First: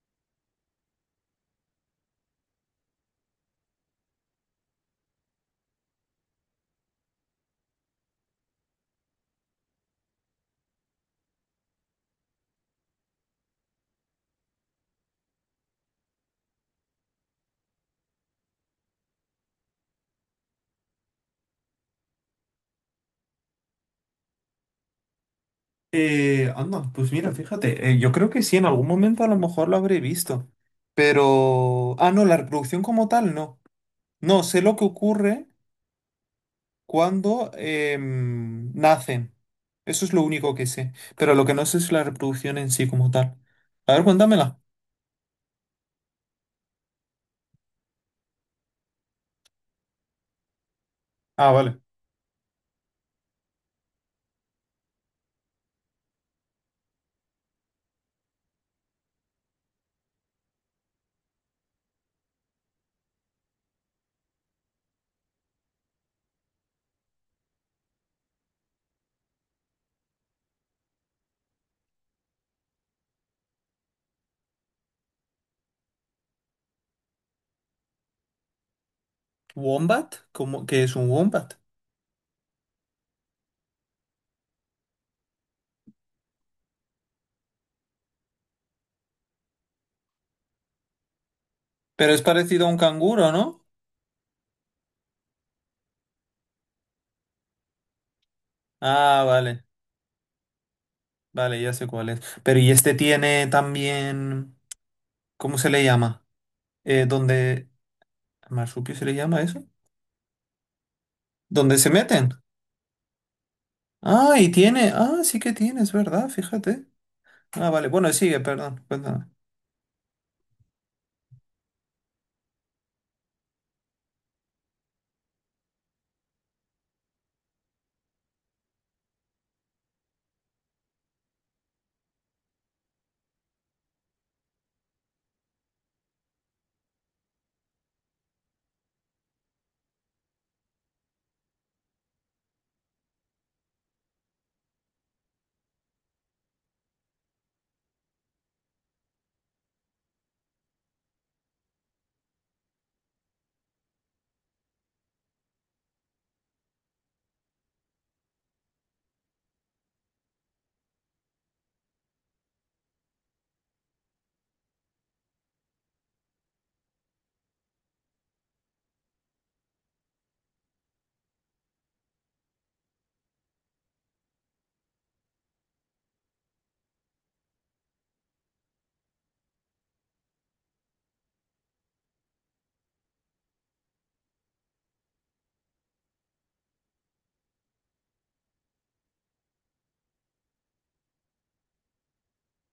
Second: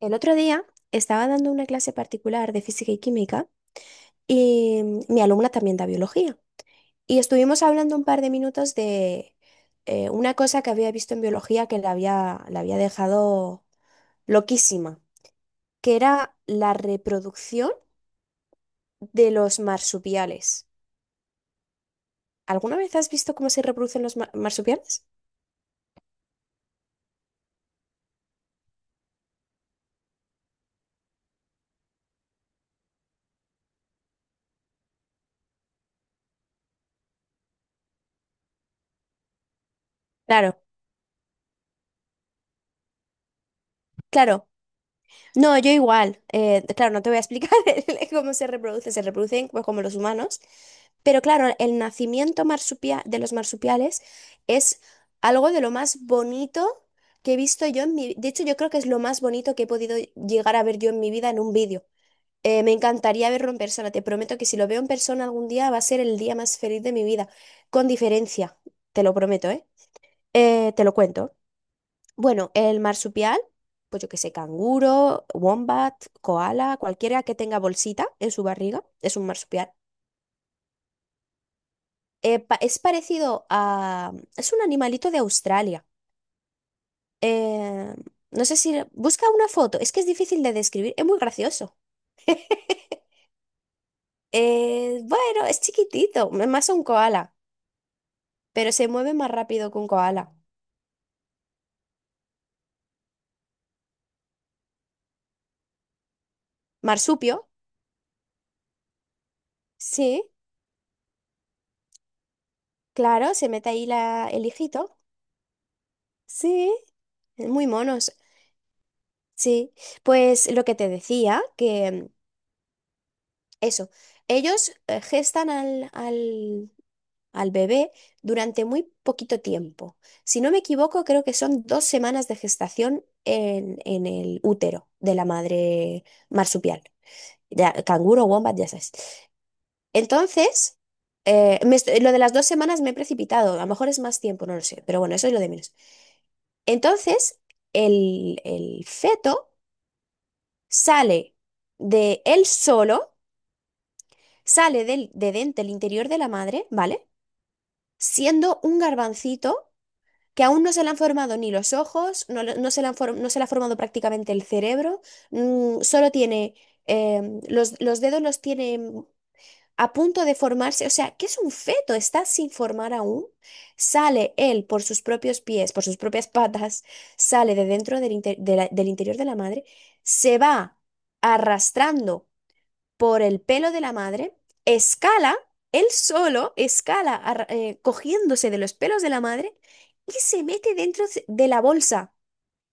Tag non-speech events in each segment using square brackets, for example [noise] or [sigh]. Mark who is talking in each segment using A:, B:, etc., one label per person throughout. A: El otro día estaba dando una clase particular de física y química y mi alumna también da biología. Y estuvimos hablando un par de minutos de una cosa que había visto en biología que la había dejado loquísima, que era la reproducción de los marsupiales. ¿Alguna vez has visto cómo se reproducen los marsupiales?
B: Anda, pues mira, fíjate, yo creo que sí, en algún momento a lo mejor lo habré visto, pero... Ah, no, la reproducción como tal, no. No, sé lo que ocurre cuando nacen. Eso es lo único
A: Claro,
B: que sé, pero lo que no sé es la reproducción en sí como tal. A ver,
A: claro.
B: cuéntamela.
A: No, yo igual. Claro, no te voy a explicar [laughs] cómo se reproduce. Se reproducen pues, como los humanos. Pero
B: Ah,
A: claro, el
B: vale.
A: nacimiento de los marsupiales es algo de lo más bonito que he visto yo en mi. De hecho, yo creo que es lo más bonito que he podido llegar a ver yo en mi vida en un vídeo. Me encantaría verlo en persona. Te prometo que si lo veo en persona algún día va a ser el día más feliz de mi vida. Con diferencia. Te lo prometo, ¿eh? Te lo cuento. Bueno, el marsupial, pues yo que sé, canguro, wombat, koala, cualquiera que tenga bolsita en su barriga, es un marsupial.
B: ¿Wombat? ¿Cómo, qué es un wombat?
A: Es parecido a. Es un animalito de Australia. Eh, no sé si. Busca una foto, es que es difícil de describir, es muy gracioso.
B: Pero es parecido a un
A: [laughs]
B: canguro, ¿no?
A: Bueno, es chiquitito, es más un koala, pero se mueve
B: Ah,
A: más
B: vale,
A: rápido que un koala.
B: vale, ya sé cuál es. Pero ¿y este tiene también... ¿Cómo se le llama?
A: Marsupio,
B: Donde... ¿Marsupio se le llama eso?
A: sí,
B: ¿Dónde se meten?
A: claro, se mete ahí
B: Ah,
A: el
B: y tiene.
A: hijito.
B: Ah, sí que tiene, es verdad,
A: Sí,
B: fíjate.
A: es muy
B: Ah, vale,
A: mono.
B: bueno, sigue, perdón, cuéntame.
A: Sí, pues lo que te decía, que eso, ellos gestan al bebé durante muy poquito tiempo. Si no me equivoco, creo que son 2 semanas de gestación en el útero de la madre marsupial, ya, canguro, wombat, ya sabes. Entonces, lo de las 2 semanas me he precipitado, a lo mejor es más tiempo, no lo sé, pero bueno, eso es lo de menos. Entonces, el feto sale de él solo. Sale del, de dentro el interior de la madre, ¿vale? Siendo un garbancito que aún no se le han formado ni los ojos, no, le- no se le han for- no se le ha formado prácticamente el cerebro, solo tiene, los dedos los tiene a punto de formarse, o sea, que es un feto, está sin formar aún. Sale él por sus propios pies, por sus propias [laughs] patas, sale de dentro del interior de la madre, se va arrastrando por el pelo de la madre, escala, él solo escala cogiéndose de los pelos de la madre y se mete dentro de la bolsa.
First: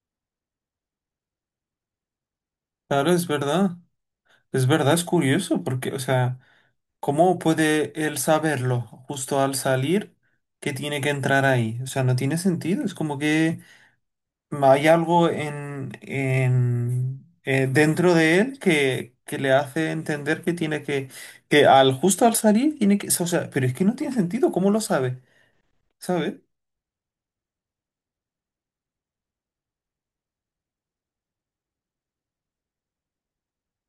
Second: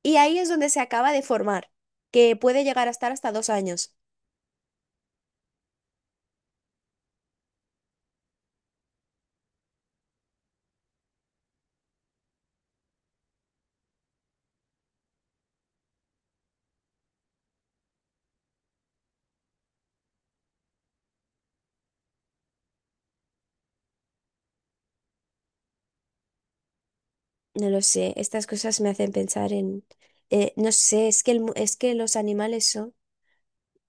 A: Y ahí es donde se acaba de formar, que puede llegar a
B: Claro,
A: estar
B: es
A: hasta dos
B: verdad.
A: años.
B: Es verdad, es curioso, porque, o sea, ¿cómo puede él saberlo justo al salir que tiene que entrar ahí? O sea, no tiene sentido. Es como que hay algo en, en dentro de él que le hace entender que tiene que al justo al salir tiene que. O sea, pero es que no tiene sentido, ¿cómo lo sabe? ¿Sabe?
A: No lo sé, estas cosas me hacen pensar en. No sé, es que, es que los animales son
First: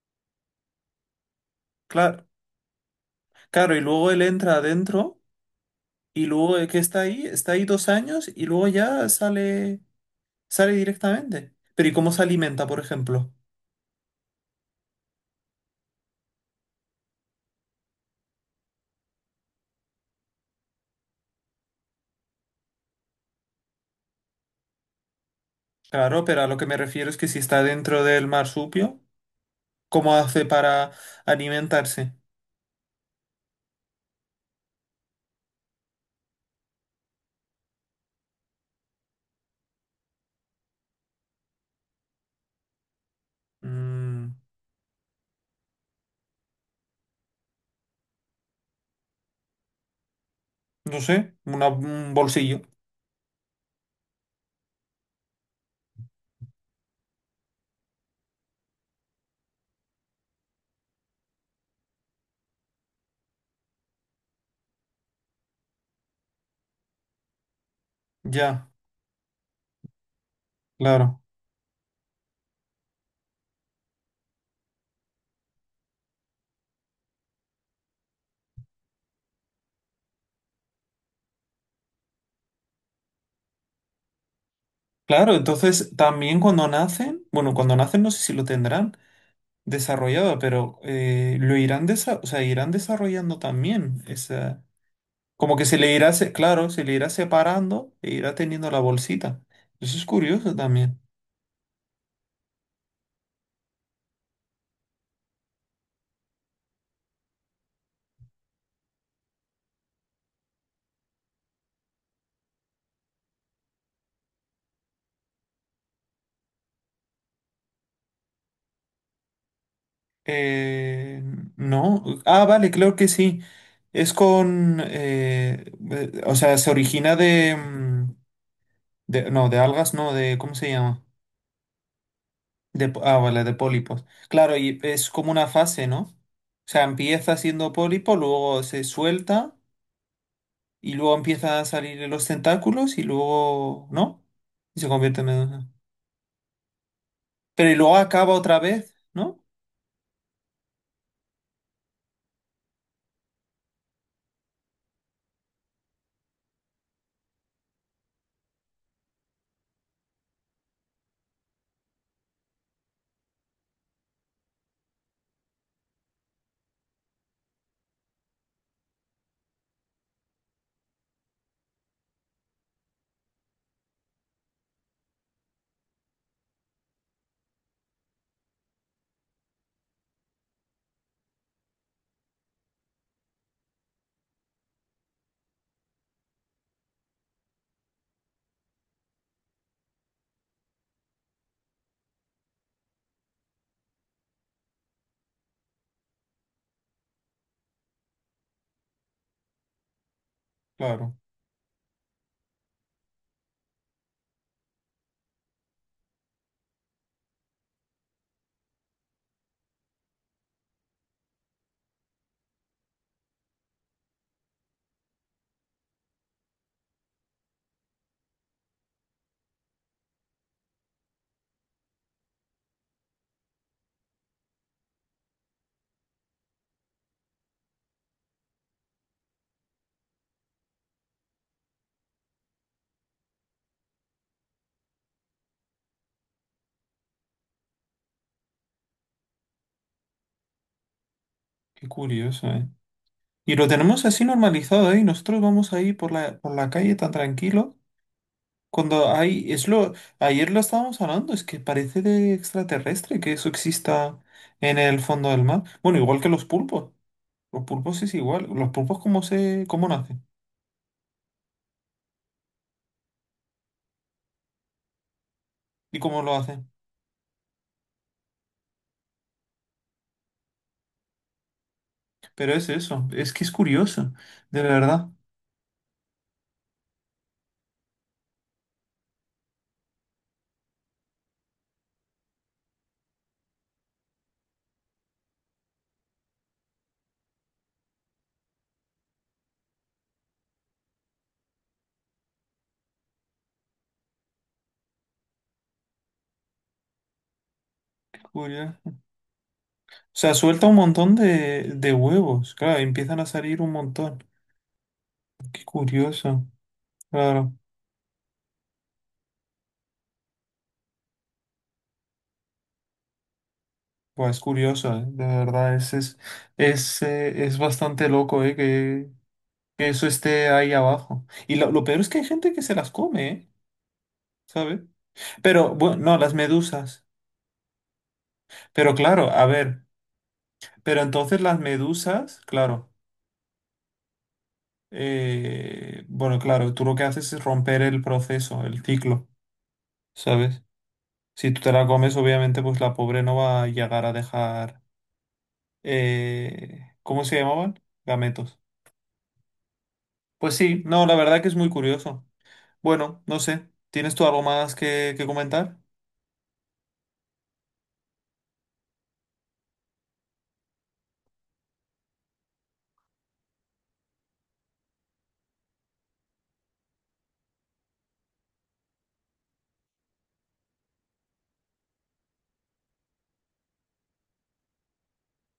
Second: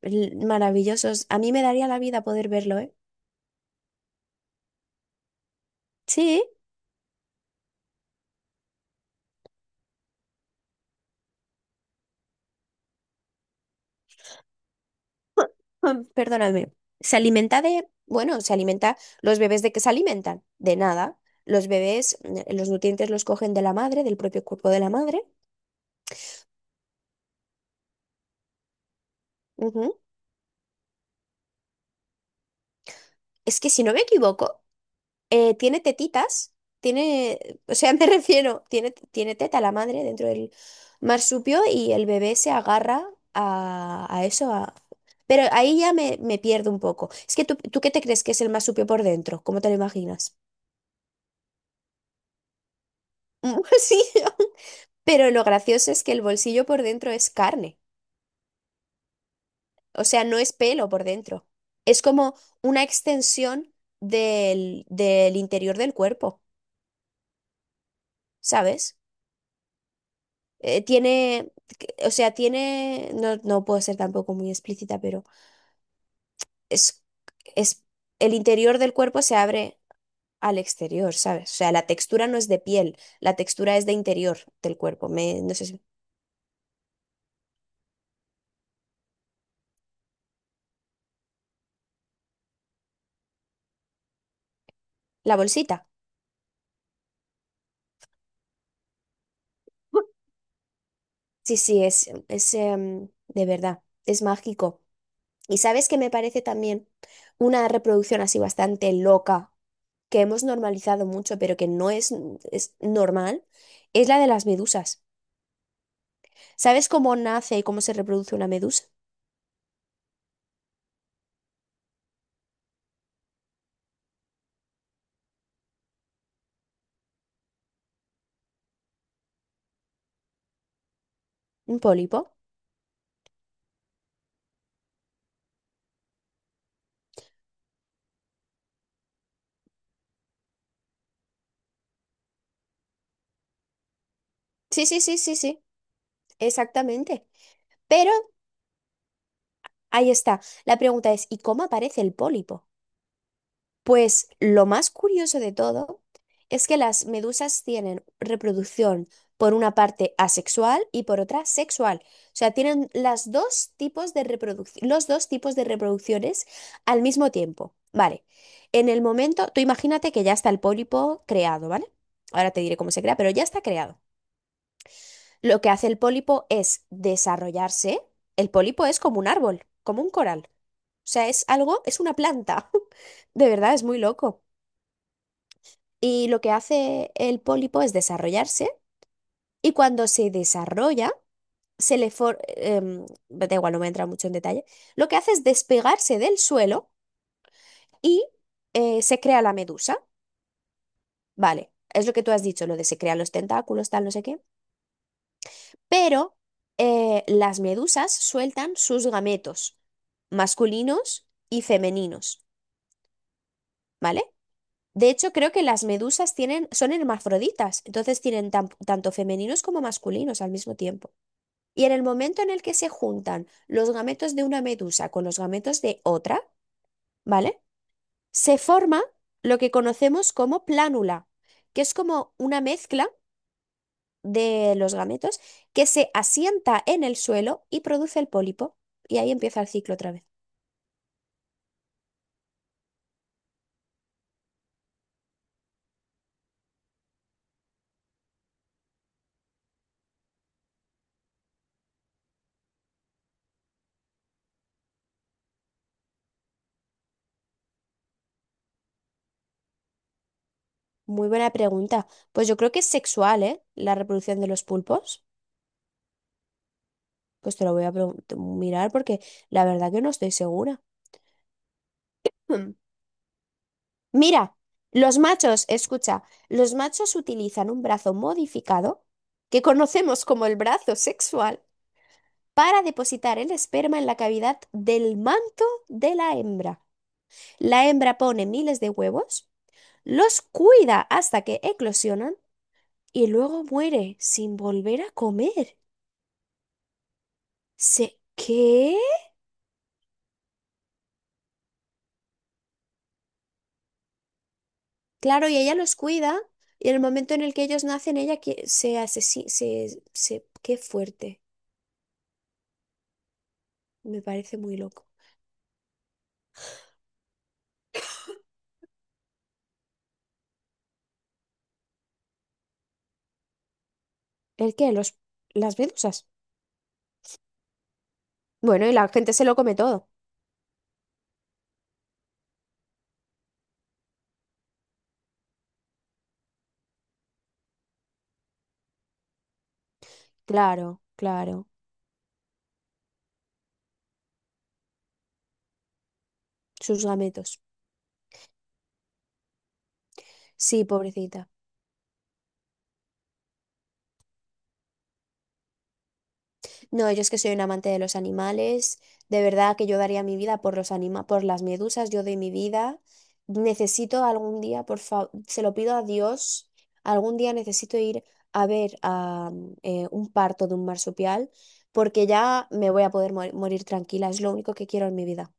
A: maravillosos. A mí me daría la vida
B: Claro,
A: poder verlo, ¿eh?
B: claro, y luego él entra adentro y
A: Sí.
B: luego que está ahí 2 años y luego ya sale, sale directamente. Pero ¿y cómo se alimenta, por ejemplo?
A: [laughs] Perdóname. Bueno, los bebés, ¿de qué se alimentan? De nada. Los bebés, los nutrientes los cogen de la madre, del propio cuerpo de la madre.
B: Claro, pero a lo que me refiero es que si está dentro del marsupio,
A: Ujú.
B: ¿cómo hace para alimentarse?
A: Es que si no me equivoco, tiene tetitas, tiene, o sea, [laughs] me refiero, tiene teta la madre dentro del marsupio y el bebé se agarra a
B: Mm,
A: eso, a- Pero ahí ya me pierdo un poco. Es que tú, ¿tú qué te crees que es el marsupio por dentro? ¿Cómo te lo imaginas?
B: no sé, un bolsillo.
A: [laughs] Sí, pero lo gracioso es que el bolsillo por dentro es carne, o sea, no es pelo por dentro. Es como una extensión del, del interior del cuerpo,
B: Ya,
A: ¿sabes?
B: claro.
A: Tiene, o sea, tiene, no, no puedo ser tampoco muy explícita, pero es, es, el interior del cuerpo se abre al exterior, ¿sabes? O sea, la textura no es de piel, la textura es de interior del cuerpo.
B: Claro,
A: No sé
B: entonces también cuando nacen, bueno, cuando nacen no sé si lo tendrán desarrollado, pero lo irán, o sea, irán desarrollando también esa.
A: la
B: Como que se
A: bolsita.
B: le irá, se- claro, se le irá separando e irá teniendo la bolsita. Eso es curioso también.
A: Sí, sí, de verdad, es mágico. Y sabes que me parece también una reproducción así bastante loca, que hemos normalizado mucho, pero que no es normal, es la de las medusas. ¿Sabes cómo nace y cómo se reproduce una medusa?
B: Eh, no. Ah, vale, creo que sí. Es con, o sea, se origina de, no, de algas, no, de, ¿cómo se llama?
A: ¿Un pólipo?
B: De, ah, vale, de pólipos. Claro, y es como una fase, ¿no? O sea, empieza siendo pólipo, luego se suelta y luego empiezan a salir los tentáculos y luego, ¿no? Y
A: Sí,
B: se
A: sí, sí,
B: convierte en
A: sí, sí,
B: medusa.
A: exactamente.
B: Pero y luego
A: Pero
B: acaba otra vez, ¿no?
A: ahí está. La pregunta es, ¿y cómo aparece el pólipo? Pues lo más curioso de todo es que las medusas tienen reproducción por una parte asexual y por otra sexual. O sea, tienen las dos tipos de reproducción, los dos tipos de reproducciones al mismo tiempo. Vale. En el momento, tú imagínate que ya está el pólipo creado, ¿vale? Ahora te diré cómo se crea, pero ya está creado. Lo que hace el pólipo es desarrollarse. El pólipo es como un árbol, como un coral. O sea, es algo, es una planta. [laughs] De verdad, es muy loco. Y lo que hace el pólipo es desarrollarse y cuando se desarrolla, se le for- em, da igual, no voy a entrar mucho en detalle, lo que hace es despegarse del suelo y se crea la medusa.
B: Claro,
A: Vale, es lo que tú has dicho, lo de se crean los tentáculos, tal, no sé qué. Pero las medusas sueltan sus gametos masculinos y femeninos, ¿vale? De hecho, creo que las medusas tienen, son hermafroditas, entonces tienen tanto femeninos como masculinos al mismo tiempo. Y en el momento en el que se juntan los gametos de una medusa con los gametos de otra, ¿vale? Se forma lo que conocemos como plánula, que es como una mezcla de los gametos que se asienta en el suelo y produce el pólipo. Y ahí empieza el ciclo otra vez.
B: qué curioso, ¿eh? Y lo tenemos así normalizado, ¿eh? Y nosotros vamos ahí por la calle tan tranquilo. Cuando hay, es lo, ayer lo estábamos hablando, es que parece de extraterrestre que eso exista en el fondo del mar. Bueno, igual que los pulpos. Los pulpos es igual. Los pulpos cómo se, cómo nacen
A: Muy buena pregunta. Pues yo creo que es sexual, ¿eh? La reproducción de los pulpos.
B: y cómo lo hacen.
A: Pues te lo voy a mirar porque la verdad que no estoy segura. [clears throat]
B: Pero es
A: Hmm.
B: eso, es que es curioso,
A: Mira,
B: de verdad.
A: los machos, escucha, los machos utilizan un brazo modificado, que conocemos como el brazo sexual, para depositar el esperma en la cavidad del manto de la hembra. La hembra pone miles de huevos, los cuida hasta que eclosionan y luego muere sin volver a comer. ¿Se
B: Curioso. O
A: qué?
B: sea, suelta un montón de huevos. Claro, empiezan a salir un montón.
A: Claro, y
B: Qué
A: ella los cuida
B: curioso.
A: y en el momento en
B: Claro,
A: el que ellos nacen, ella se asesina, se. Qué fuerte, me
B: pues
A: parece muy
B: curioso, ¿eh?
A: loco.
B: De verdad, es, es bastante loco, ¿eh? Que eso esté ahí abajo. Y lo peor es que hay gente que se las come, ¿eh?
A: ¿El
B: ¿Sabes?
A: qué? Los,
B: Pero,
A: las
B: bueno, no,
A: medusas.
B: las medusas.
A: Bueno, y
B: Pero
A: la
B: claro,
A: gente se
B: a
A: lo come
B: ver,
A: todo.
B: pero entonces las medusas, claro, bueno, claro, tú lo que haces es romper el proceso, el ciclo, ¿sabes?
A: Claro,
B: Si tú
A: claro.
B: te la comes, obviamente, pues la pobre no va a llegar a dejar,
A: Sus
B: ¿cómo se
A: gametos.
B: llamaban? Gametos. Pues sí,
A: Sí,
B: no, la verdad que
A: pobrecita.
B: es muy curioso. Bueno, no sé, ¿tienes tú algo más que comentar?
A: No, yo es que soy un amante de los animales. De verdad que yo daría mi vida por por las medusas. Yo doy mi vida. Necesito algún día, por favor, se lo pido a Dios. Algún día necesito ir a ver a un parto de un marsupial, porque ya me voy a poder morir tranquila. Es lo único que quiero en mi vida.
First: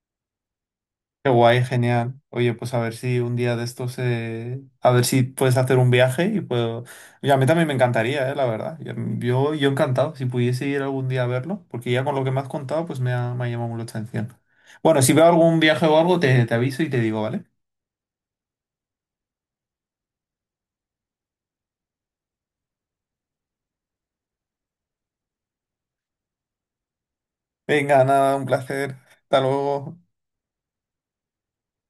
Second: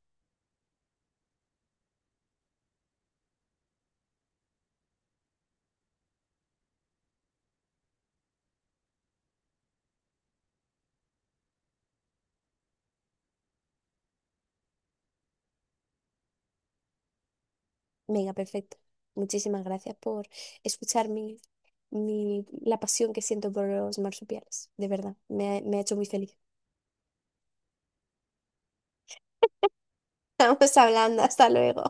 B: Qué guay, genial. Oye, pues a ver si un día de estos, a ver si puedes hacer un viaje y puedo... Y a mí también me encantaría, la verdad. Yo, yo encantado, si pudiese ir algún día a verlo, porque ya con lo que me has contado, pues me ha llamado mucho la atención. Bueno, si veo algún viaje o algo, te aviso y te digo, ¿vale?
A: Venga, perfecto. Muchísimas gracias por escuchar la pasión que siento por los marsupiales. De verdad, me ha hecho muy feliz.
B: Venga, nada, un placer. Hasta luego.
A: [laughs] Estamos hablando, hasta luego.